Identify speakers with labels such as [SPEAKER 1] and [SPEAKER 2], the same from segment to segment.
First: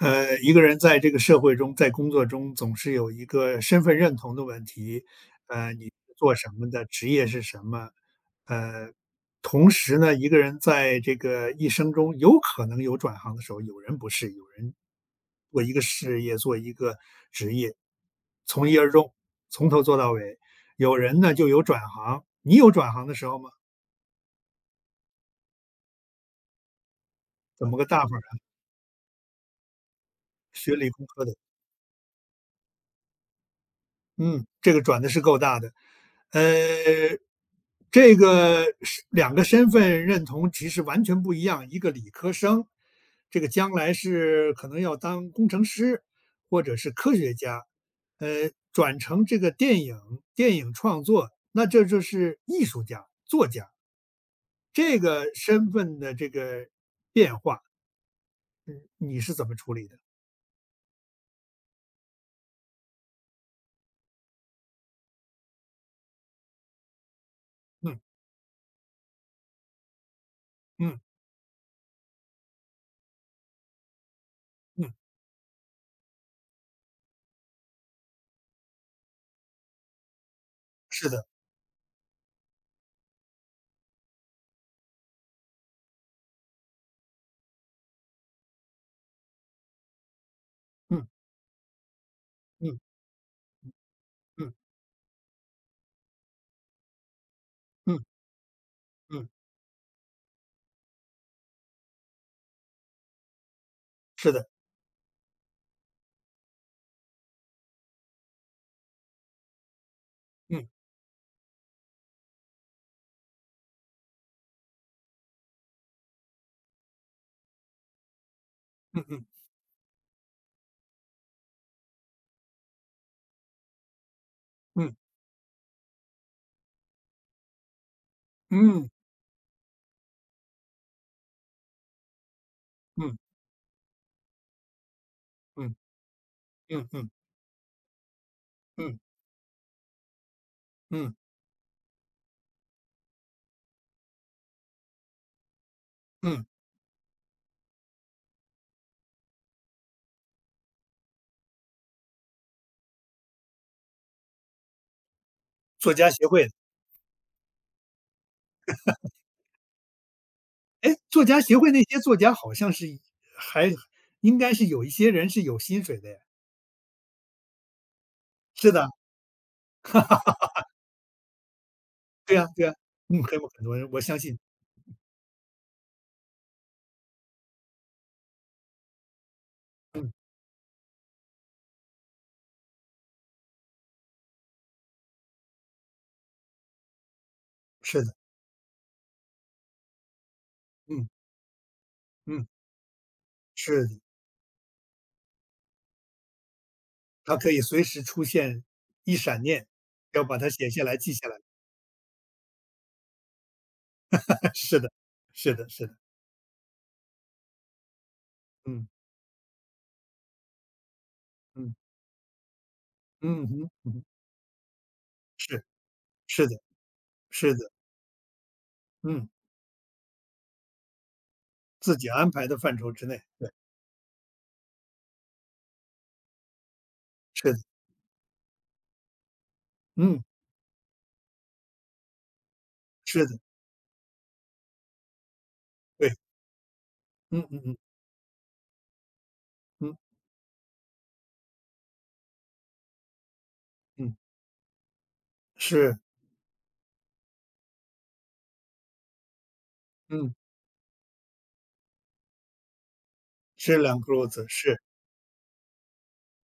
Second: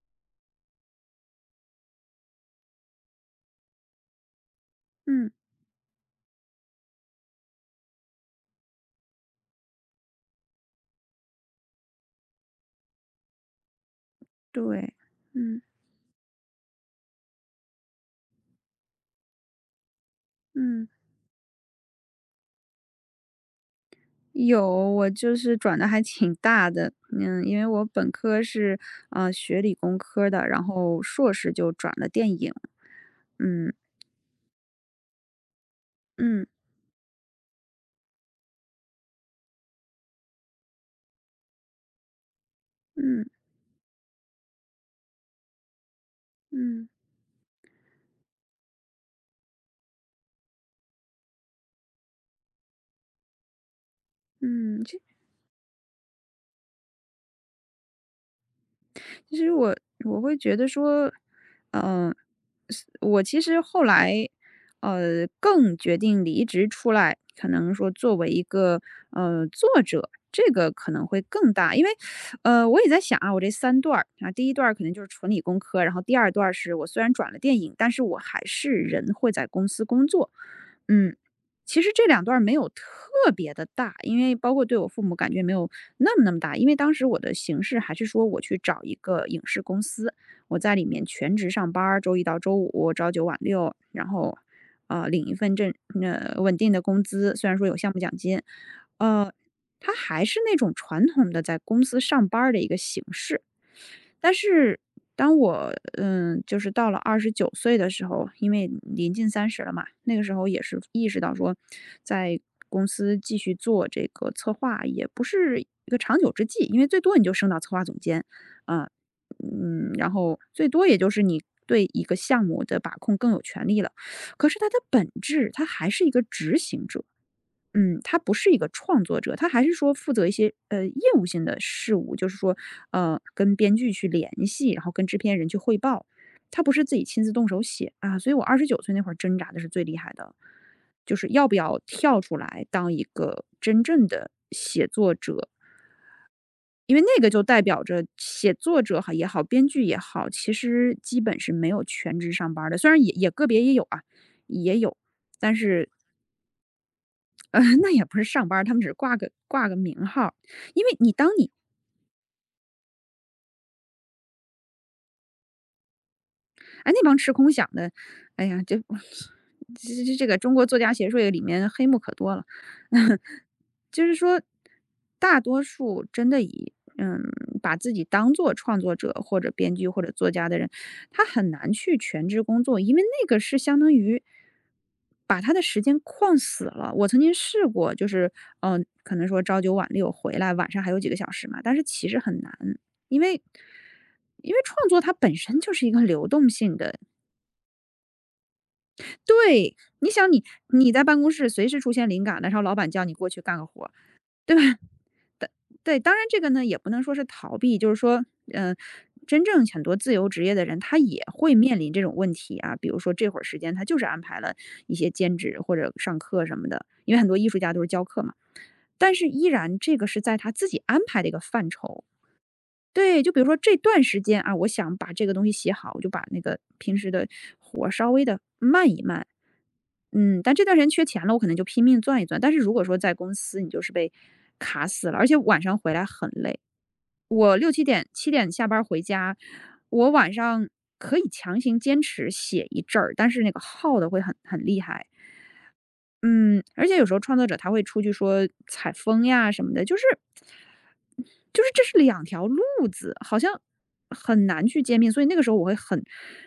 [SPEAKER 1] 一个人在这个社会中，在工作中总是有一个身份认同的问题，
[SPEAKER 2] 嗯，
[SPEAKER 1] 你是做什么的，职业是什么，呃，同时呢，一个人在这个一生中有可能有转行的时候，有人不是，有人
[SPEAKER 2] 对，嗯
[SPEAKER 1] 做一个事业，做一个职业，从一而终，从头做到尾，
[SPEAKER 2] 嗯，
[SPEAKER 1] 有人呢就有转行，你有转行的时候吗？
[SPEAKER 2] 有，我就是转的还挺大的。嗯，因为
[SPEAKER 1] 怎么
[SPEAKER 2] 我
[SPEAKER 1] 个大法
[SPEAKER 2] 本
[SPEAKER 1] 儿啊？
[SPEAKER 2] 科是啊学理工科的，然
[SPEAKER 1] 学理
[SPEAKER 2] 后
[SPEAKER 1] 工科
[SPEAKER 2] 硕
[SPEAKER 1] 的。
[SPEAKER 2] 士就转了电影。嗯
[SPEAKER 1] 嗯，这个转的是够大的。
[SPEAKER 2] 嗯
[SPEAKER 1] 呃，这个是两个身份认同其实完全不一样，一个理科生，
[SPEAKER 2] 嗯
[SPEAKER 1] 这个将来是可能要当工程师或者
[SPEAKER 2] 嗯
[SPEAKER 1] 是科学家，转成这个电影创作，那这就是艺术家、作家，
[SPEAKER 2] 嗯，
[SPEAKER 1] 这个身份的这个变化，嗯，你是
[SPEAKER 2] 其
[SPEAKER 1] 怎
[SPEAKER 2] 实
[SPEAKER 1] 么处
[SPEAKER 2] 我
[SPEAKER 1] 理的？
[SPEAKER 2] 我会觉得说，嗯，是我其实后来，更决定离职出来，可能说
[SPEAKER 1] 嗯
[SPEAKER 2] 作为一个作者，这个可
[SPEAKER 1] 嗯
[SPEAKER 2] 能会更大。因为，我也在想啊，我这3段儿啊，第一段儿可
[SPEAKER 1] 嗯，
[SPEAKER 2] 能就是纯理工科，然后第二段儿是我虽然转了电影，但是我还是人会在公司工作。
[SPEAKER 1] 是
[SPEAKER 2] 嗯，
[SPEAKER 1] 的，
[SPEAKER 2] 其实这两段儿没有特别的大，因为包括对我父母感觉没有那么那么大。因为当时我的形式还是说我去找一个影视公司，我在里面
[SPEAKER 1] 嗯
[SPEAKER 2] 全职上班儿周一到周
[SPEAKER 1] 嗯
[SPEAKER 2] 五朝九晚六，然后，
[SPEAKER 1] 嗯
[SPEAKER 2] 领一份稳定的工资，虽然说有项目
[SPEAKER 1] 嗯
[SPEAKER 2] 奖金。
[SPEAKER 1] 嗯，
[SPEAKER 2] 呃，他还是那种传统的在公司上班儿的一个形式。但
[SPEAKER 1] 是的，
[SPEAKER 2] 是当我嗯，就是到了二十九岁的时候，因为临近30了嘛，那个时候也
[SPEAKER 1] 嗯
[SPEAKER 2] 是意识到说，在公司继续做这个策划也不是一个长久之计，因为最多你就升到策划总监。啊，
[SPEAKER 1] 嗯嗯。
[SPEAKER 2] 嗯，然后最多也就是你对一个项目的把控更有权利了。可是它的
[SPEAKER 1] 嗯
[SPEAKER 2] 本质，它还是一个执行者。嗯，他不是一个
[SPEAKER 1] 嗯
[SPEAKER 2] 创作者，他还是说负责一些业务性的事务，就是说
[SPEAKER 1] 嗯
[SPEAKER 2] 跟编剧去联系，然后跟制片人去
[SPEAKER 1] 嗯
[SPEAKER 2] 汇报，他不是
[SPEAKER 1] 嗯
[SPEAKER 2] 自己
[SPEAKER 1] 嗯
[SPEAKER 2] 亲自动手写啊。所以我二十九岁
[SPEAKER 1] 嗯
[SPEAKER 2] 那会儿挣扎的是最厉害的，就
[SPEAKER 1] 嗯
[SPEAKER 2] 是要不要跳出来当一个真正的写作者，
[SPEAKER 1] 嗯，
[SPEAKER 2] 因为那个就代表着写作者哈也好，编剧也好，其实基本是没有全职上班儿的，虽然也个别也有啊，也有。但是
[SPEAKER 1] 作家协会的。
[SPEAKER 2] 嗯，那也不是上班儿，他们只是挂个名号儿。因为
[SPEAKER 1] 哎，
[SPEAKER 2] 你
[SPEAKER 1] 作
[SPEAKER 2] 当
[SPEAKER 1] 家
[SPEAKER 2] 你
[SPEAKER 1] 协会那些作家好像是还应该是有一些人是有薪水的呀。
[SPEAKER 2] 哎，那帮吃空饷的。哎呀，
[SPEAKER 1] 是
[SPEAKER 2] 这
[SPEAKER 1] 的，
[SPEAKER 2] 这个中国作家协会里面黑幕可多
[SPEAKER 1] 对
[SPEAKER 2] 了。
[SPEAKER 1] 呀对呀。嗯，还有很 多人，我
[SPEAKER 2] 就是
[SPEAKER 1] 相信，
[SPEAKER 2] 说，大多数真的以嗯把自己当做创作者或者编剧或者作家的人，他很难去全职工作，因为那个是相当于把他的时间框死了。我曾经试过，
[SPEAKER 1] 是
[SPEAKER 2] 就
[SPEAKER 1] 的，
[SPEAKER 2] 是嗯、可能说朝九晚六回来，晚上还有几
[SPEAKER 1] 嗯
[SPEAKER 2] 个小时嘛，但是其实很
[SPEAKER 1] 嗯，
[SPEAKER 2] 难，因为。
[SPEAKER 1] 是的，
[SPEAKER 2] 因为创作它本身就是一个流动性的。
[SPEAKER 1] 他可以随时出现，一闪念，
[SPEAKER 2] 对，你
[SPEAKER 1] 要
[SPEAKER 2] 想
[SPEAKER 1] 把
[SPEAKER 2] 你
[SPEAKER 1] 它写下
[SPEAKER 2] 你
[SPEAKER 1] 来、
[SPEAKER 2] 在
[SPEAKER 1] 记
[SPEAKER 2] 办
[SPEAKER 1] 下
[SPEAKER 2] 公
[SPEAKER 1] 来，
[SPEAKER 2] 室随时出现灵感，然后老板叫你过去干个活儿，对吧？
[SPEAKER 1] 是的，
[SPEAKER 2] 但
[SPEAKER 1] 是的是的，
[SPEAKER 2] 对，当然这个呢也不能说是逃避，就是说，嗯、
[SPEAKER 1] 嗯
[SPEAKER 2] 真正很多自由职业的人，他也会
[SPEAKER 1] 嗯
[SPEAKER 2] 面临这种问题啊。比如说这会儿
[SPEAKER 1] 嗯
[SPEAKER 2] 时
[SPEAKER 1] 哼
[SPEAKER 2] 间，他
[SPEAKER 1] 嗯
[SPEAKER 2] 就是
[SPEAKER 1] 哼
[SPEAKER 2] 安排了一些兼职
[SPEAKER 1] 是
[SPEAKER 2] 或者上课
[SPEAKER 1] 是的
[SPEAKER 2] 什么的，因为很多艺
[SPEAKER 1] 是
[SPEAKER 2] 术
[SPEAKER 1] 的，
[SPEAKER 2] 家都是教课嘛。但是
[SPEAKER 1] 嗯，
[SPEAKER 2] 依然，这个是在他自己安排的一个范
[SPEAKER 1] 自
[SPEAKER 2] 畴。
[SPEAKER 1] 己安排的范畴之内，
[SPEAKER 2] 对，就比如
[SPEAKER 1] 对，
[SPEAKER 2] 说这段时间啊，我想把这个东西写好，我就把那个平时的
[SPEAKER 1] 是的，
[SPEAKER 2] 活儿稍微的慢一慢。
[SPEAKER 1] 嗯，
[SPEAKER 2] 嗯，但这段时间缺钱了，我可能就拼命攥一攥。但是如果说在
[SPEAKER 1] 是
[SPEAKER 2] 公
[SPEAKER 1] 的，
[SPEAKER 2] 司，你就是被卡死了，而且晚上回来
[SPEAKER 1] 对。
[SPEAKER 2] 很累。
[SPEAKER 1] 嗯
[SPEAKER 2] 我
[SPEAKER 1] 嗯
[SPEAKER 2] 六
[SPEAKER 1] 嗯
[SPEAKER 2] 七点七点下班回家，
[SPEAKER 1] 嗯
[SPEAKER 2] 我晚上可以强行坚持写一阵儿，但是那个耗的
[SPEAKER 1] 嗯，
[SPEAKER 2] 会很厉害。
[SPEAKER 1] 是，
[SPEAKER 2] 嗯，而且有时候创作者他会出去说采风呀什么的，就是
[SPEAKER 1] 嗯，
[SPEAKER 2] 就是这是两条路子，好像
[SPEAKER 1] 是两个路
[SPEAKER 2] 很
[SPEAKER 1] 子，
[SPEAKER 2] 难
[SPEAKER 1] 是，
[SPEAKER 2] 去见面。所以那个时候我会很，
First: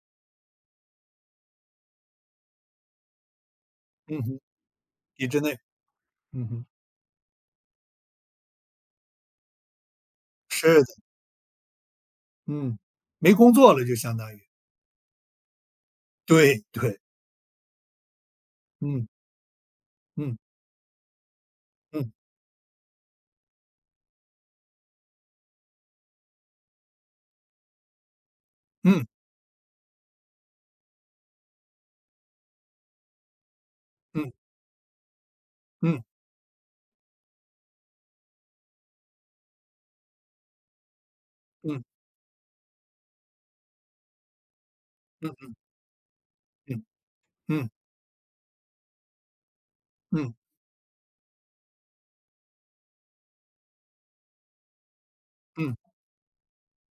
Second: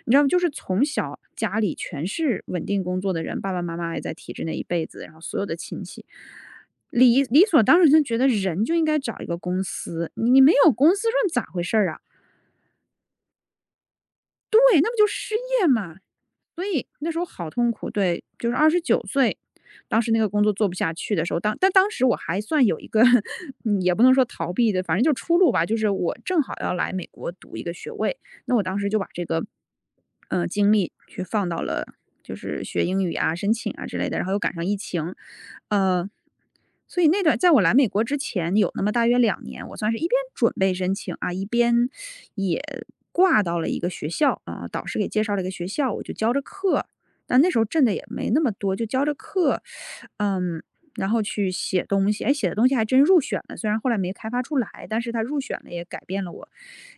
[SPEAKER 2] 你知道吗？就是从小家里全是稳定工作的人，爸爸妈妈也在
[SPEAKER 1] 嗯
[SPEAKER 2] 体
[SPEAKER 1] 哼，
[SPEAKER 2] 制内一辈子，然后
[SPEAKER 1] 体
[SPEAKER 2] 所
[SPEAKER 1] 制
[SPEAKER 2] 有的
[SPEAKER 1] 内，
[SPEAKER 2] 亲戚，
[SPEAKER 1] 嗯哼，
[SPEAKER 2] 理所当然就觉得人就应该找一个公司。你没有
[SPEAKER 1] 是
[SPEAKER 2] 公
[SPEAKER 1] 的，
[SPEAKER 2] 司说你咋回事儿啊？
[SPEAKER 1] 嗯，没工作了就相当于，
[SPEAKER 2] 对，那不就失业嘛？
[SPEAKER 1] 对
[SPEAKER 2] 所以
[SPEAKER 1] 对，
[SPEAKER 2] 那时候好痛苦。对，就是二十九
[SPEAKER 1] 嗯
[SPEAKER 2] 岁，当时那个
[SPEAKER 1] 嗯
[SPEAKER 2] 工作做不下去的时候，当时
[SPEAKER 1] 嗯
[SPEAKER 2] 我还算有一个 嗯也不能说逃避的，反正就出路吧，就是我正好要来美国读一个学位。那我当时就
[SPEAKER 1] 嗯
[SPEAKER 2] 把这个，精力去放到了就是学英语啊、申请啊之类的，然后
[SPEAKER 1] 嗯
[SPEAKER 2] 又赶上疫情。
[SPEAKER 1] 嗯
[SPEAKER 2] 呃，所以那段在我来美国之前有那么大约2年，我算是一边准备申请啊，一
[SPEAKER 1] 嗯
[SPEAKER 2] 边也挂到了一个学校。啊，导师给介绍了一个
[SPEAKER 1] 嗯
[SPEAKER 2] 学校，我就教着
[SPEAKER 1] 嗯
[SPEAKER 2] 课。但那时候
[SPEAKER 1] 嗯
[SPEAKER 2] 挣的也没那么多，就教着课。
[SPEAKER 1] 嗯
[SPEAKER 2] 嗯，然后去写东西。哎，写的东西还真入选了，虽然后来没开发出来，但是他入选了，
[SPEAKER 1] 嗯
[SPEAKER 2] 也改变了我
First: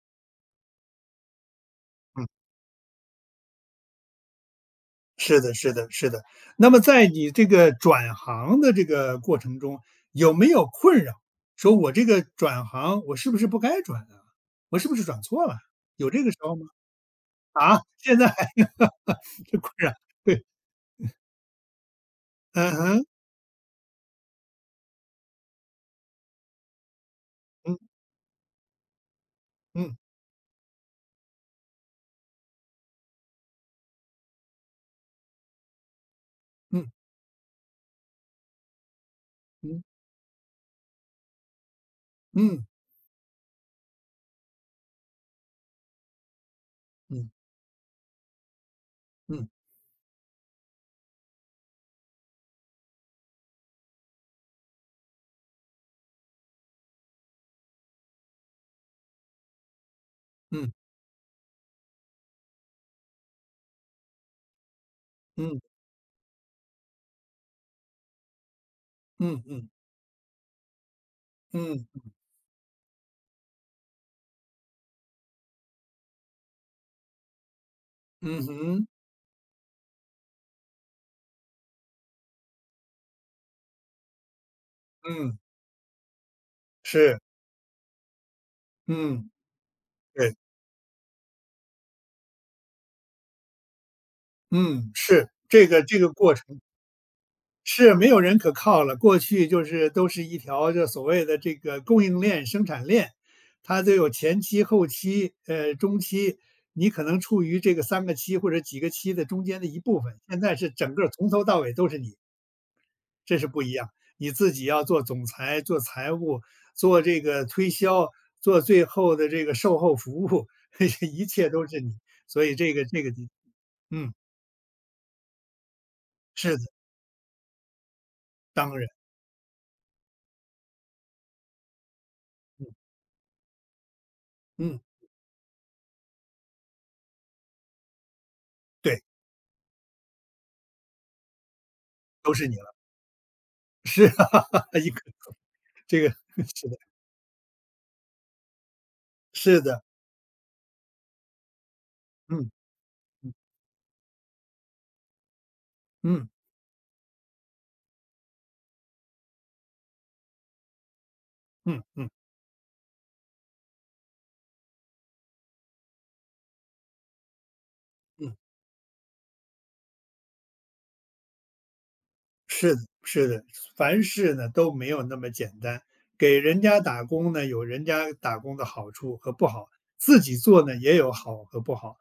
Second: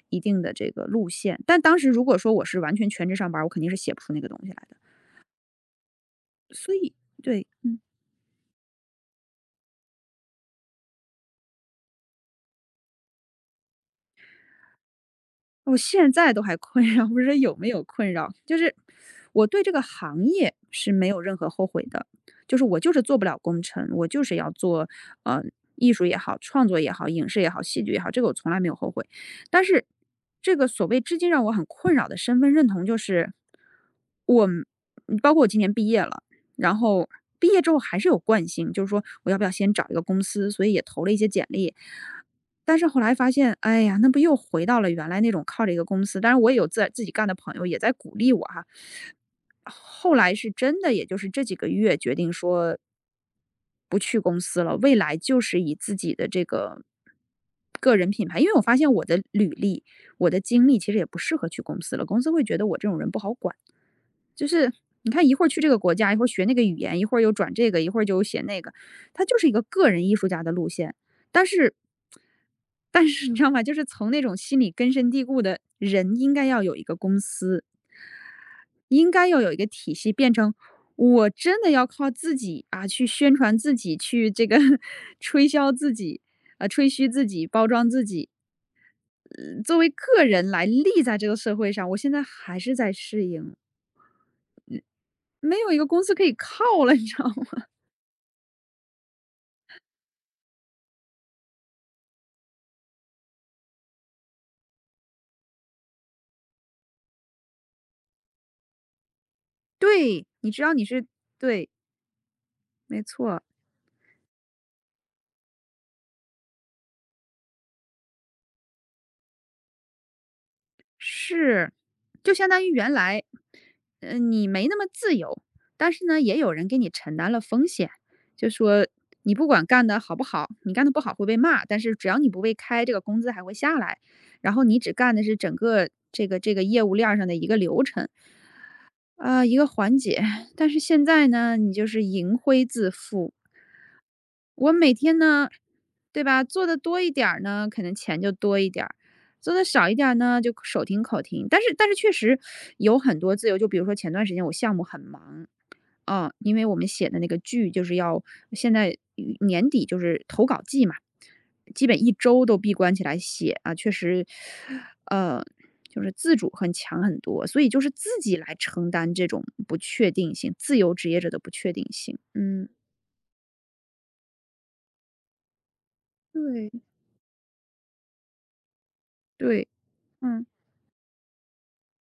[SPEAKER 2] 一定的这个路线。但当时如果
[SPEAKER 1] 嗯，
[SPEAKER 2] 说我是完全全职上班，我肯定是写不出那个东西来的。
[SPEAKER 1] 是的，是的，是的。那
[SPEAKER 2] 所
[SPEAKER 1] 么
[SPEAKER 2] 以
[SPEAKER 1] 在你
[SPEAKER 2] 对，
[SPEAKER 1] 这个
[SPEAKER 2] 嗯。
[SPEAKER 1] 转行的这个过程中，有没有困扰？说我这个转行，我是不是不该转啊？我是不是转错了？
[SPEAKER 2] 我
[SPEAKER 1] 有
[SPEAKER 2] 现
[SPEAKER 1] 这个
[SPEAKER 2] 在
[SPEAKER 1] 时
[SPEAKER 2] 都
[SPEAKER 1] 候
[SPEAKER 2] 还
[SPEAKER 1] 吗？
[SPEAKER 2] 困扰，不是有没
[SPEAKER 1] 啊，
[SPEAKER 2] 有困
[SPEAKER 1] 现在
[SPEAKER 2] 扰，
[SPEAKER 1] 还
[SPEAKER 2] 就是我
[SPEAKER 1] 是
[SPEAKER 2] 对这
[SPEAKER 1] 困
[SPEAKER 2] 个
[SPEAKER 1] 扰，
[SPEAKER 2] 行
[SPEAKER 1] 对。
[SPEAKER 2] 业是没有任何后悔的。就是
[SPEAKER 1] 嗯
[SPEAKER 2] 我就是
[SPEAKER 1] 哼，
[SPEAKER 2] 做不了工程，我就是要做呃艺术也好，创作也好，影视也好，
[SPEAKER 1] 嗯
[SPEAKER 2] 戏剧也好，这个我从来没有后悔。但是
[SPEAKER 1] 嗯
[SPEAKER 2] 这个所谓至今让我很困扰的身份认同，就是我们嗯包括我今年毕业了，然
[SPEAKER 1] 嗯
[SPEAKER 2] 后毕业之后还是有惯性，就是说我要不要先
[SPEAKER 1] 嗯
[SPEAKER 2] 找一个公司，所以也投了一些简历。
[SPEAKER 1] 嗯
[SPEAKER 2] 但是后来发现，哎呀，那不又回到了原来那种靠着一个公司。当然我也有自己干
[SPEAKER 1] 嗯
[SPEAKER 2] 的朋友也在鼓励我哈。
[SPEAKER 1] 嗯
[SPEAKER 2] 后来是真的，也就是这几个月决定说不去公司了，未来就是以自己的这个个人品牌，因为我发现我的履历、我的经
[SPEAKER 1] 嗯
[SPEAKER 2] 历其实也不适合去公司了，公司会觉得我这种人不好管。就是你看一会儿去这
[SPEAKER 1] 嗯
[SPEAKER 2] 个国家，一会儿学那个语言，一会儿又转这个，一会儿就写那个，他就
[SPEAKER 1] 嗯
[SPEAKER 2] 是一个
[SPEAKER 1] 嗯
[SPEAKER 2] 个人艺术家的路线。但是，
[SPEAKER 1] 嗯
[SPEAKER 2] 但是你知道吗？就是从那种心里根深蒂固的人，应该要有一个公司，
[SPEAKER 1] 嗯哼，
[SPEAKER 2] 应该要有一个体系，变成我真的要靠自己啊，去宣传自己，去这个
[SPEAKER 1] 嗯，
[SPEAKER 2] 吹销自己，啊、吹嘘
[SPEAKER 1] 是，
[SPEAKER 2] 自己，包装自己。
[SPEAKER 1] 嗯，
[SPEAKER 2] 作为个
[SPEAKER 1] 对，
[SPEAKER 2] 人来立在这个社会上，我现在还是在适应，
[SPEAKER 1] 嗯，是，
[SPEAKER 2] 没
[SPEAKER 1] 这
[SPEAKER 2] 有一
[SPEAKER 1] 个
[SPEAKER 2] 个
[SPEAKER 1] 这
[SPEAKER 2] 公
[SPEAKER 1] 个
[SPEAKER 2] 司可以
[SPEAKER 1] 过程
[SPEAKER 2] 靠了，你知道吗？
[SPEAKER 1] 是没有人可靠了。过去就是都是一条就所谓的这个供应链、生产链，它都有前期、后期、中期，你可能处于这个三个期或者几个期的中间的一部分。
[SPEAKER 2] 对，
[SPEAKER 1] 现
[SPEAKER 2] 你
[SPEAKER 1] 在
[SPEAKER 2] 知
[SPEAKER 1] 是
[SPEAKER 2] 道你
[SPEAKER 1] 整
[SPEAKER 2] 是，
[SPEAKER 1] 个从头到
[SPEAKER 2] 对，
[SPEAKER 1] 尾都是你。
[SPEAKER 2] 没
[SPEAKER 1] 这
[SPEAKER 2] 错。
[SPEAKER 1] 是不一样。你自己要做总裁、做财务、做这个推销、做最后的这个售后服务，一切都
[SPEAKER 2] 是，
[SPEAKER 1] 是你。
[SPEAKER 2] 就
[SPEAKER 1] 所
[SPEAKER 2] 相
[SPEAKER 1] 以
[SPEAKER 2] 当于
[SPEAKER 1] 这个
[SPEAKER 2] 原
[SPEAKER 1] 这个
[SPEAKER 2] 来，
[SPEAKER 1] 地嗯，
[SPEAKER 2] 嗯，你没那么自由，但是呢，也有
[SPEAKER 1] 是的，
[SPEAKER 2] 人给你承担了风险，就
[SPEAKER 1] 当
[SPEAKER 2] 说
[SPEAKER 1] 然，
[SPEAKER 2] 你不管干的好不好，你干的不好会被骂，但是只要你不被
[SPEAKER 1] 嗯
[SPEAKER 2] 开，这个工资还会下来，然后你
[SPEAKER 1] 嗯，
[SPEAKER 2] 只干的是整个这个业务链儿上的一个流程，
[SPEAKER 1] 对，
[SPEAKER 2] 啊、一个环节。但是现在呢，你就是
[SPEAKER 1] 都
[SPEAKER 2] 盈
[SPEAKER 1] 是你
[SPEAKER 2] 亏
[SPEAKER 1] 了，
[SPEAKER 2] 自负，
[SPEAKER 1] 是啊，
[SPEAKER 2] 我
[SPEAKER 1] 一
[SPEAKER 2] 每
[SPEAKER 1] 个
[SPEAKER 2] 天呢，
[SPEAKER 1] 这个
[SPEAKER 2] 对吧？做
[SPEAKER 1] 是
[SPEAKER 2] 的
[SPEAKER 1] 的，
[SPEAKER 2] 多一点儿呢，可能钱就多一点儿；做
[SPEAKER 1] 是
[SPEAKER 2] 的
[SPEAKER 1] 的，
[SPEAKER 2] 少一点儿呢，就手停口停。但是，但是确实
[SPEAKER 1] 嗯
[SPEAKER 2] 有很多自由。就比如说前段时间我项目很忙
[SPEAKER 1] 嗯
[SPEAKER 2] 啊，因为我们写的那个剧就是要现在年底就是投稿季嘛，
[SPEAKER 1] 嗯
[SPEAKER 2] 基本
[SPEAKER 1] 嗯
[SPEAKER 2] 一周都闭关起来写啊，确实，呃，就是自主很强很多，所以就是自
[SPEAKER 1] 嗯。
[SPEAKER 2] 己来承担这种不确定性，自由职业者的不确定性。嗯，
[SPEAKER 1] 是的，是的，凡事呢都没有那么简单。给人
[SPEAKER 2] 对
[SPEAKER 1] 家打工呢，有人家打工的好处和不
[SPEAKER 2] 对，
[SPEAKER 1] 好，自己
[SPEAKER 2] 嗯。
[SPEAKER 1] 做呢也有好和不好。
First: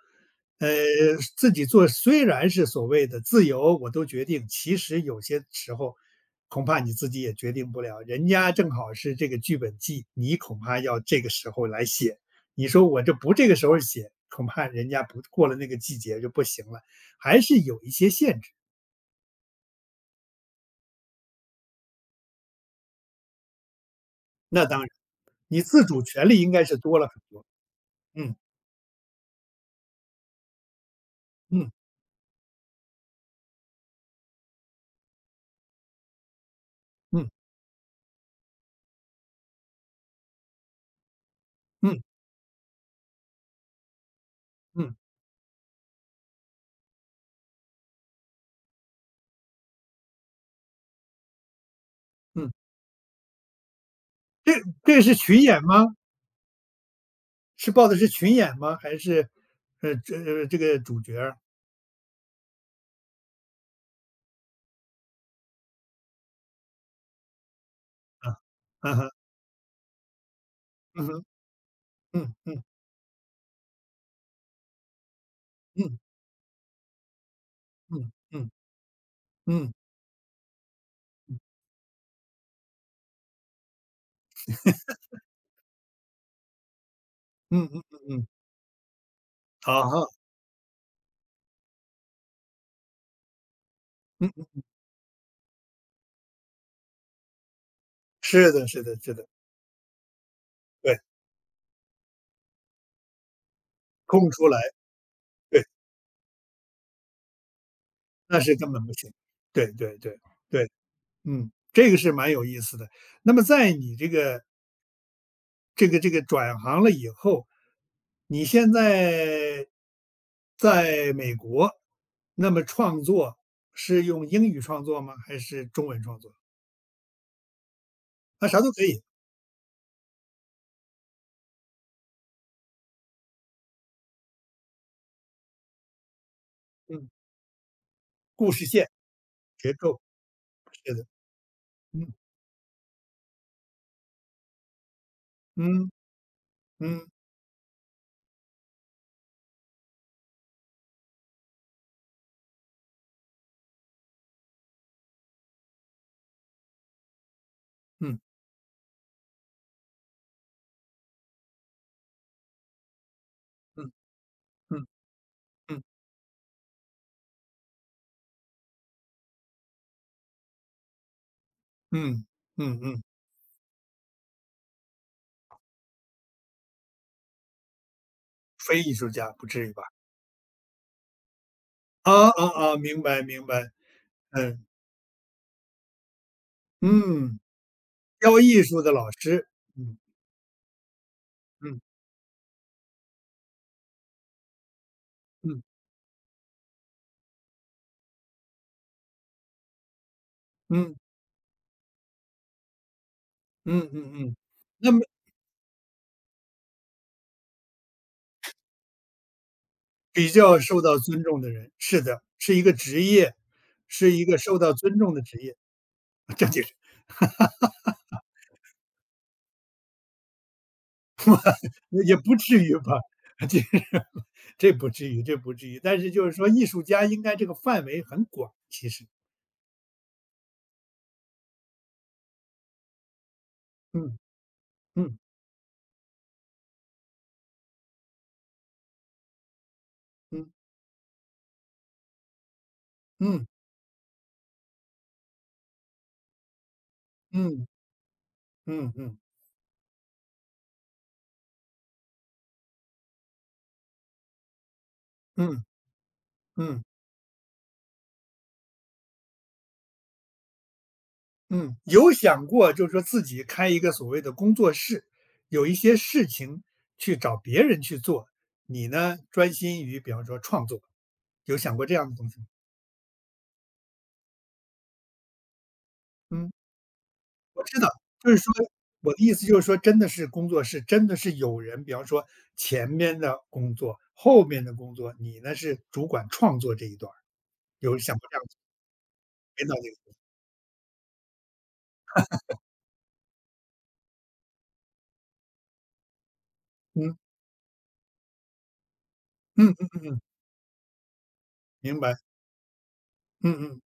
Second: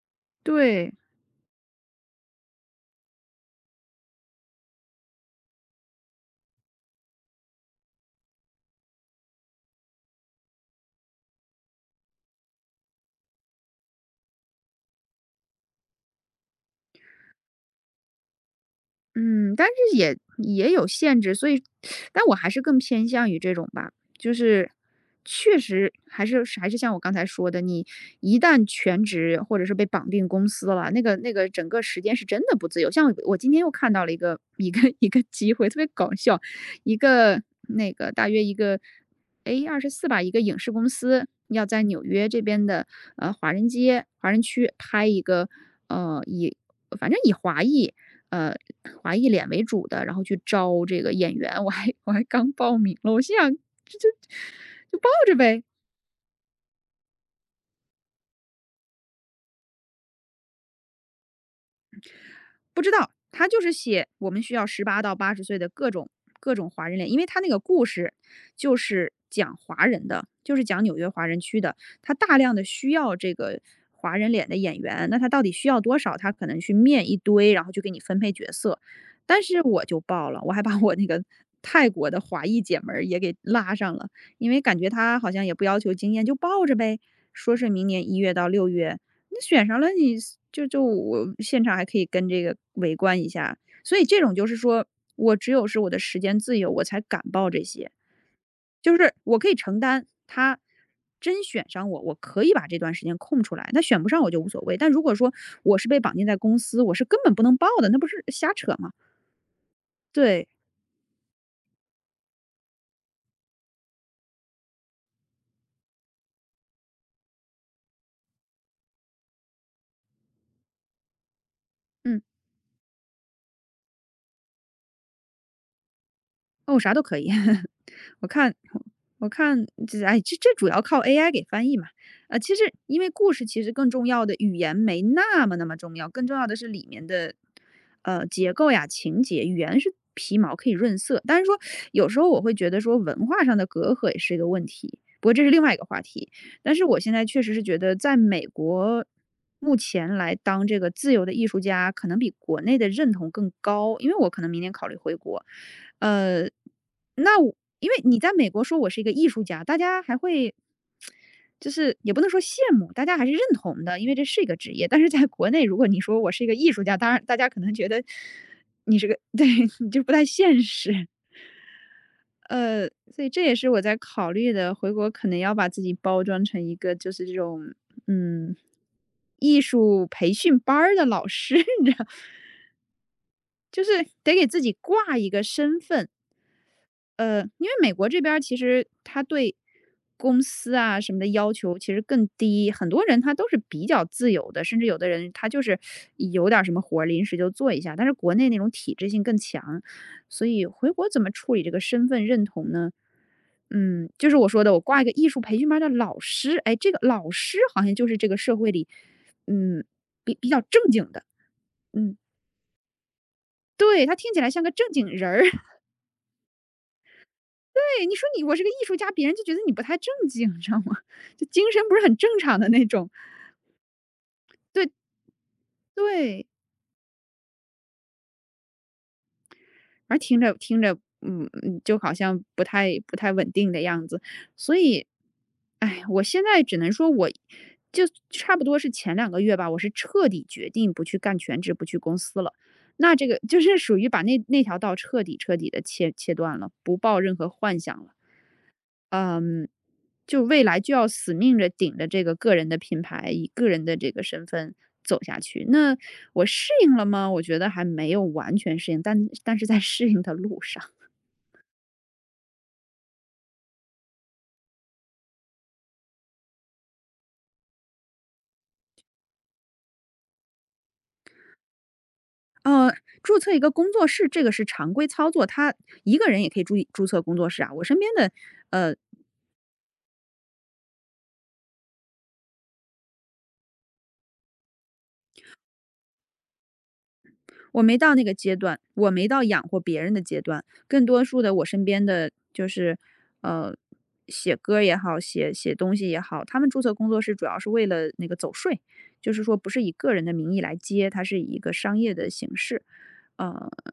[SPEAKER 1] 呃，
[SPEAKER 2] 对，
[SPEAKER 1] 自己做虽然是所谓的自由，我都决定，其实有些时候恐怕你自己也决定不了。人家正好是这个剧本季，你恐怕要这个时候来写。你说我这不这个时候写，恐怕人家不过了那个季节就不行了，还是有一些限制。
[SPEAKER 2] 嗯，但是也有限制，所以但我还是更偏向于这种吧，就
[SPEAKER 1] 那
[SPEAKER 2] 是
[SPEAKER 1] 当然，
[SPEAKER 2] 确
[SPEAKER 1] 你自
[SPEAKER 2] 实
[SPEAKER 1] 主
[SPEAKER 2] 还
[SPEAKER 1] 权利
[SPEAKER 2] 是
[SPEAKER 1] 应该
[SPEAKER 2] 还
[SPEAKER 1] 是
[SPEAKER 2] 是像我
[SPEAKER 1] 多了
[SPEAKER 2] 刚
[SPEAKER 1] 很
[SPEAKER 2] 才
[SPEAKER 1] 多。
[SPEAKER 2] 说的，你
[SPEAKER 1] 嗯
[SPEAKER 2] 一旦全职或者是被绑定公司了，那个整
[SPEAKER 1] 嗯
[SPEAKER 2] 个时间是真的不自由。像我今天又看到了一个 一个机会，特别搞笑，一
[SPEAKER 1] 嗯
[SPEAKER 2] 个那个大约一个 A24吧，一个影视公司要在
[SPEAKER 1] 嗯
[SPEAKER 2] 纽约这边的华人街华人区
[SPEAKER 1] 嗯
[SPEAKER 2] 拍一个以反正以华裔呃，华裔脸为主的，然后去招这个演员，我还刚
[SPEAKER 1] 嗯，
[SPEAKER 2] 报名了，我心想这就
[SPEAKER 1] 这
[SPEAKER 2] 就
[SPEAKER 1] 这
[SPEAKER 2] 抱
[SPEAKER 1] 是
[SPEAKER 2] 着
[SPEAKER 1] 群
[SPEAKER 2] 呗，
[SPEAKER 1] 演吗？是报的是群演吗？还是，这个主角儿
[SPEAKER 2] 不知道，他就是写我们需要18到80岁的各种华人脸，因为他那个故事
[SPEAKER 1] 啊？
[SPEAKER 2] 就
[SPEAKER 1] 啊哈，
[SPEAKER 2] 是讲华人的，就是讲纽
[SPEAKER 1] 嗯
[SPEAKER 2] 约
[SPEAKER 1] 哼，
[SPEAKER 2] 华人区的，他
[SPEAKER 1] 嗯
[SPEAKER 2] 大量
[SPEAKER 1] 哼，
[SPEAKER 2] 的需要这个华人脸的演员，那他到底需要多
[SPEAKER 1] 嗯
[SPEAKER 2] 少？他可能去面一堆，然后就给你
[SPEAKER 1] 嗯
[SPEAKER 2] 分配角
[SPEAKER 1] 嗯
[SPEAKER 2] 色。但是
[SPEAKER 1] 嗯嗯
[SPEAKER 2] 我就报了，我还把我那个泰国的华裔姐们儿也给拉上了，因为感觉他好像也不要求经验，就报着呗。说
[SPEAKER 1] 嗯
[SPEAKER 2] 是
[SPEAKER 1] 嗯
[SPEAKER 2] 明
[SPEAKER 1] 嗯
[SPEAKER 2] 年一
[SPEAKER 1] 嗯，
[SPEAKER 2] 月到六月，那选上
[SPEAKER 1] 好
[SPEAKER 2] 了
[SPEAKER 1] 哈，
[SPEAKER 2] 你就就我现场还可以跟这个围观一下，所以这
[SPEAKER 1] 嗯，
[SPEAKER 2] 种就是说我只有是我的时间自由，我才敢报这些，
[SPEAKER 1] 是的是
[SPEAKER 2] 就
[SPEAKER 1] 的
[SPEAKER 2] 是
[SPEAKER 1] 是的，
[SPEAKER 2] 我可以承担他
[SPEAKER 1] 对，
[SPEAKER 2] 真选上我，我可以把这段时间空出来，他选不上我
[SPEAKER 1] 空
[SPEAKER 2] 就
[SPEAKER 1] 出
[SPEAKER 2] 无所
[SPEAKER 1] 来，
[SPEAKER 2] 谓。但如果说
[SPEAKER 1] 对，
[SPEAKER 2] 我是被绑定在公司，我是根本不能报的，那不是
[SPEAKER 1] 那
[SPEAKER 2] 瞎
[SPEAKER 1] 是根
[SPEAKER 2] 扯
[SPEAKER 1] 本
[SPEAKER 2] 吗？
[SPEAKER 1] 不行。对对对
[SPEAKER 2] 对，
[SPEAKER 1] 对，嗯，这个是蛮有意思的。那么在你这个转行了以后，你现在在美国，
[SPEAKER 2] 嗯。
[SPEAKER 1] 那么创作是用英语创作吗？还是中文创作？
[SPEAKER 2] 哦，啥都可以。我
[SPEAKER 1] 啊，
[SPEAKER 2] 看
[SPEAKER 1] 啥都可以，
[SPEAKER 2] 我看这哎，这这主要靠 AI 给翻译嘛。其实因为故事其实更重要的语言没那么重要，更重要的是里面
[SPEAKER 1] 嗯，
[SPEAKER 2] 的呃结
[SPEAKER 1] 故事
[SPEAKER 2] 构呀、
[SPEAKER 1] 线、
[SPEAKER 2] 情节，语
[SPEAKER 1] 结
[SPEAKER 2] 言是
[SPEAKER 1] 构，
[SPEAKER 2] 皮毛可以
[SPEAKER 1] 是
[SPEAKER 2] 润
[SPEAKER 1] 的，
[SPEAKER 2] 色。但是说有
[SPEAKER 1] 嗯
[SPEAKER 2] 时候我会觉得说文化上的隔阂也是一个问题，不过这是另外一个
[SPEAKER 1] 嗯
[SPEAKER 2] 话题。但是我
[SPEAKER 1] 嗯
[SPEAKER 2] 现在确实是觉得，在美国目前来当这个自由的艺术家，可能比国内的认同更高，因为我可能明年考虑回国。呃，那我因为你
[SPEAKER 1] 嗯
[SPEAKER 2] 在美国说我是一个艺术家，大家还会就是也不能说羡慕，大家还是认同
[SPEAKER 1] 嗯
[SPEAKER 2] 的，因为这是一个职
[SPEAKER 1] 嗯
[SPEAKER 2] 业。但是在国内，如
[SPEAKER 1] 嗯
[SPEAKER 2] 果你说我是一个艺术家，当然大家可能觉得你是个 对，你就不太现实。
[SPEAKER 1] 嗯嗯嗯，
[SPEAKER 2] 所以这也是我在考虑的，回国可能要把自己包装成一个就是这种，嗯，
[SPEAKER 1] 非艺术家不
[SPEAKER 2] 艺
[SPEAKER 1] 至于吧？
[SPEAKER 2] 术培训班儿的老师，你知道，
[SPEAKER 1] 啊啊啊！明白明白，
[SPEAKER 2] 就是得给自
[SPEAKER 1] 嗯
[SPEAKER 2] 己挂一个身份。
[SPEAKER 1] 嗯，
[SPEAKER 2] 因为美国这边
[SPEAKER 1] 教
[SPEAKER 2] 儿其
[SPEAKER 1] 艺术
[SPEAKER 2] 实
[SPEAKER 1] 的老
[SPEAKER 2] 他
[SPEAKER 1] 师，
[SPEAKER 2] 对
[SPEAKER 1] 嗯
[SPEAKER 2] 公司啊什么的要求
[SPEAKER 1] 嗯
[SPEAKER 2] 其实更低，很多人他都是比较自由的，甚至有的人他就
[SPEAKER 1] 嗯
[SPEAKER 2] 是有点儿什么活儿临时就做一下。但是国内那种体制性更强，所以回
[SPEAKER 1] 嗯
[SPEAKER 2] 国怎么处理这个身份认同呢？
[SPEAKER 1] 嗯嗯
[SPEAKER 2] 嗯，
[SPEAKER 1] 嗯，
[SPEAKER 2] 就是
[SPEAKER 1] 嗯
[SPEAKER 2] 我说的，我
[SPEAKER 1] 那么
[SPEAKER 2] 挂一个艺术培训班的老师，哎，这个老师好像就是这个社会里，嗯，
[SPEAKER 1] 比
[SPEAKER 2] 比比
[SPEAKER 1] 较
[SPEAKER 2] 较
[SPEAKER 1] 受
[SPEAKER 2] 正
[SPEAKER 1] 到
[SPEAKER 2] 经
[SPEAKER 1] 尊
[SPEAKER 2] 的，
[SPEAKER 1] 重的人，是
[SPEAKER 2] 嗯，
[SPEAKER 1] 的，是一个职业，
[SPEAKER 2] 对
[SPEAKER 1] 是
[SPEAKER 2] 他
[SPEAKER 1] 一
[SPEAKER 2] 听
[SPEAKER 1] 个
[SPEAKER 2] 起来
[SPEAKER 1] 受
[SPEAKER 2] 像个
[SPEAKER 1] 到
[SPEAKER 2] 正
[SPEAKER 1] 尊
[SPEAKER 2] 经
[SPEAKER 1] 重的
[SPEAKER 2] 人
[SPEAKER 1] 职
[SPEAKER 2] 儿，
[SPEAKER 1] 业，这就是
[SPEAKER 2] 对，你说你我是个艺术家，别人就觉得你不太正经，你知道吗？就精神不是很
[SPEAKER 1] 也不
[SPEAKER 2] 正常
[SPEAKER 1] 至
[SPEAKER 2] 的
[SPEAKER 1] 于
[SPEAKER 2] 那
[SPEAKER 1] 吧，
[SPEAKER 2] 种。
[SPEAKER 1] 这这不
[SPEAKER 2] 对
[SPEAKER 1] 至于，这不至于。但是就是
[SPEAKER 2] 对，
[SPEAKER 1] 说艺术家应该这个范围很广，其实，
[SPEAKER 2] 而听着听着，嗯嗯，就好像不太稳定的样
[SPEAKER 1] 嗯
[SPEAKER 2] 子。所以，
[SPEAKER 1] 嗯
[SPEAKER 2] 哎，我现在只能说我。就差不多是前两个月吧，我是彻底
[SPEAKER 1] 嗯
[SPEAKER 2] 决定不去干全职，不去公司了。那这个
[SPEAKER 1] 嗯
[SPEAKER 2] 就是属于把那那条道彻底彻底的切切断了，不抱任何
[SPEAKER 1] 嗯
[SPEAKER 2] 幻想了。
[SPEAKER 1] 嗯嗯
[SPEAKER 2] 嗯，就未来就要死命着顶着这个个人的品牌，以个人的这个身份走下
[SPEAKER 1] 嗯
[SPEAKER 2] 去。那我适
[SPEAKER 1] 嗯
[SPEAKER 2] 应了吗？我觉得还没有完全适应，但但是在适应的路上。
[SPEAKER 1] 嗯，有想过就是说自己开一个所谓的工作室，有一些事情去找别人去做，你呢专心于比方说创作，有想过这样的东西吗？
[SPEAKER 2] 呃，注册一个工作室，这个是常规操作，他一个人也
[SPEAKER 1] 嗯。
[SPEAKER 2] 可以注册工作室
[SPEAKER 1] 我
[SPEAKER 2] 啊。
[SPEAKER 1] 知
[SPEAKER 2] 我
[SPEAKER 1] 道，
[SPEAKER 2] 身边的
[SPEAKER 1] 就是说
[SPEAKER 2] 呃
[SPEAKER 1] 我的意思就是说真的是工作室，真的是有人，比方说前面的工作，后面的工作，你呢是主管创作这一段儿，
[SPEAKER 2] 我没
[SPEAKER 1] 有
[SPEAKER 2] 到
[SPEAKER 1] 想
[SPEAKER 2] 那
[SPEAKER 1] 过
[SPEAKER 2] 个
[SPEAKER 1] 这样
[SPEAKER 2] 阶段，我没到养
[SPEAKER 1] 编导
[SPEAKER 2] 活
[SPEAKER 1] 这
[SPEAKER 2] 别人
[SPEAKER 1] 个？
[SPEAKER 2] 的阶段，更多数的我身边的就是，呃，写歌也好，写写东西也好，他们注册工
[SPEAKER 1] 嗯
[SPEAKER 2] 作室主要是为了那个走税，就是说不
[SPEAKER 1] 嗯
[SPEAKER 2] 是
[SPEAKER 1] 嗯
[SPEAKER 2] 以
[SPEAKER 1] 嗯
[SPEAKER 2] 个
[SPEAKER 1] 嗯，
[SPEAKER 2] 人的名义来接，它是以一个商
[SPEAKER 1] 明
[SPEAKER 2] 业
[SPEAKER 1] 白，
[SPEAKER 2] 的形式。
[SPEAKER 1] 嗯
[SPEAKER 2] 呃，
[SPEAKER 1] 嗯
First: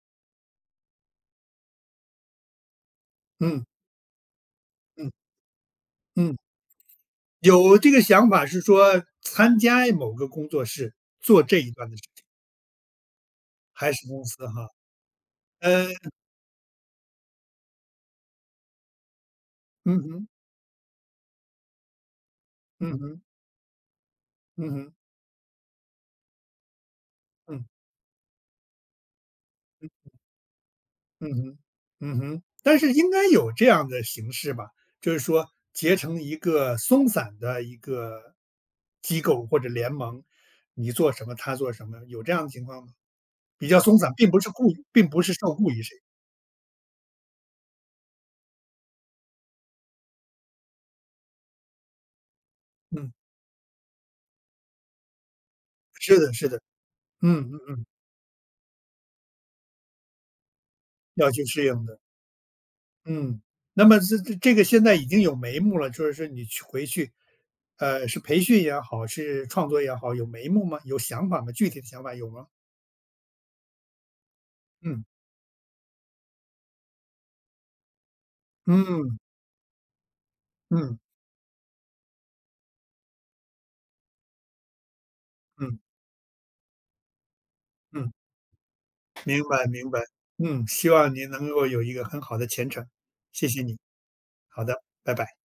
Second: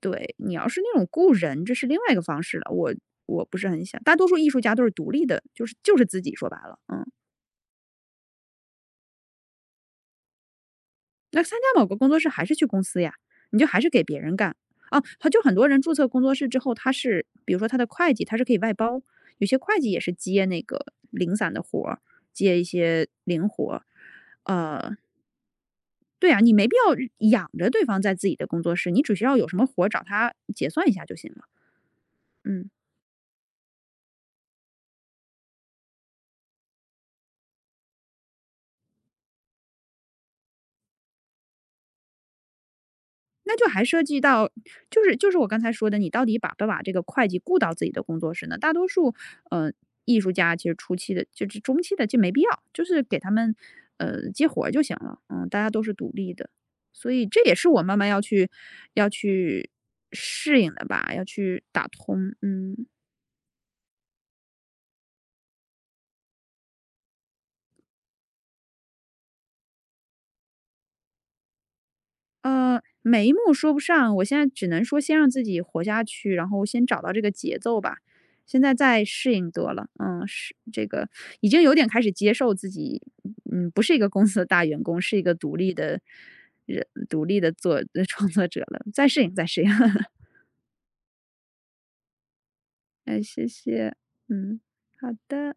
[SPEAKER 2] 对，你要是那种雇人，这是另外一个方式了，我我不
[SPEAKER 1] 嗯
[SPEAKER 2] 是很想大多数艺术家都是独
[SPEAKER 1] 嗯
[SPEAKER 2] 立的，就是自己，
[SPEAKER 1] 嗯，
[SPEAKER 2] 说白了，嗯。
[SPEAKER 1] 有这个想法是说参加某个工作室
[SPEAKER 2] 那
[SPEAKER 1] 做
[SPEAKER 2] 参
[SPEAKER 1] 这一
[SPEAKER 2] 加某
[SPEAKER 1] 段
[SPEAKER 2] 个
[SPEAKER 1] 的事，
[SPEAKER 2] 工作室还是去公司呀，你就还是
[SPEAKER 1] 还
[SPEAKER 2] 给
[SPEAKER 1] 是
[SPEAKER 2] 别
[SPEAKER 1] 公
[SPEAKER 2] 人
[SPEAKER 1] 司
[SPEAKER 2] 干。
[SPEAKER 1] 哈？
[SPEAKER 2] 啊，他就很多
[SPEAKER 1] 呃，
[SPEAKER 2] 人注册工作室之后，他是比如说他的会计，他是可以外包，有些会计也
[SPEAKER 1] 嗯
[SPEAKER 2] 是
[SPEAKER 1] 哼，
[SPEAKER 2] 接那个零散的活儿，接一
[SPEAKER 1] 嗯
[SPEAKER 2] 些
[SPEAKER 1] 哼，
[SPEAKER 2] 零活儿。
[SPEAKER 1] 嗯哼，
[SPEAKER 2] 呃，对啊，你没必要养
[SPEAKER 1] 嗯。
[SPEAKER 2] 着对方在自己的工作室，你只需要有什么活儿找他结算一下就行
[SPEAKER 1] 嗯
[SPEAKER 2] 了。
[SPEAKER 1] 哼，嗯哼，
[SPEAKER 2] 嗯。
[SPEAKER 1] 但是应该有这样的形式吧，就是说结成一个松散的一个机构或者联盟，你做什么，他做什么，有这样的情况吗？
[SPEAKER 2] 那就
[SPEAKER 1] 比较
[SPEAKER 2] 还
[SPEAKER 1] 松
[SPEAKER 2] 涉
[SPEAKER 1] 散，
[SPEAKER 2] 及
[SPEAKER 1] 并不
[SPEAKER 2] 到，
[SPEAKER 1] 是故意
[SPEAKER 2] 就
[SPEAKER 1] 并
[SPEAKER 2] 是
[SPEAKER 1] 不
[SPEAKER 2] 就
[SPEAKER 1] 是
[SPEAKER 2] 是我
[SPEAKER 1] 受
[SPEAKER 2] 刚才
[SPEAKER 1] 雇于
[SPEAKER 2] 说
[SPEAKER 1] 谁。
[SPEAKER 2] 的，你到底把不把这个会计雇到自己的工作室呢？大多数，呃，艺术家其实初期的，就是中期的，就没必要，就是
[SPEAKER 1] 嗯，
[SPEAKER 2] 给他们，接活儿就行了。嗯，大家都是独
[SPEAKER 1] 是
[SPEAKER 2] 立
[SPEAKER 1] 的，
[SPEAKER 2] 的，
[SPEAKER 1] 是的，
[SPEAKER 2] 所以
[SPEAKER 1] 嗯
[SPEAKER 2] 这也
[SPEAKER 1] 嗯
[SPEAKER 2] 是我
[SPEAKER 1] 嗯，
[SPEAKER 2] 慢慢要去适应的吧，要
[SPEAKER 1] 要去
[SPEAKER 2] 去
[SPEAKER 1] 适应
[SPEAKER 2] 打
[SPEAKER 1] 的，
[SPEAKER 2] 通。嗯。
[SPEAKER 1] 嗯。那么这个现在已经有眉目了，就是说你去回去，是培训也好，是创作也好，有眉目吗？有想法吗？具体的想法有吗？
[SPEAKER 2] 每一幕说不上，我现在只能说
[SPEAKER 1] 嗯
[SPEAKER 2] 先让自己活下去，然后先找到这个节奏吧。现在在
[SPEAKER 1] 嗯
[SPEAKER 2] 适应得了，嗯，是这
[SPEAKER 1] 嗯
[SPEAKER 2] 个已经有点开始接受自己，嗯，不是一个公司的大员工，是一个独立
[SPEAKER 1] 嗯。
[SPEAKER 2] 的人，独立的作
[SPEAKER 1] 嗯，
[SPEAKER 2] 创作者了。再适应，
[SPEAKER 1] 明
[SPEAKER 2] 再适
[SPEAKER 1] 白
[SPEAKER 2] 应。
[SPEAKER 1] 明白。嗯，希望您能够有一个很好的前程，
[SPEAKER 2] 哎，谢
[SPEAKER 1] 谢谢你。
[SPEAKER 2] 谢，嗯，
[SPEAKER 1] 好的，
[SPEAKER 2] 好
[SPEAKER 1] 拜拜。
[SPEAKER 2] 的。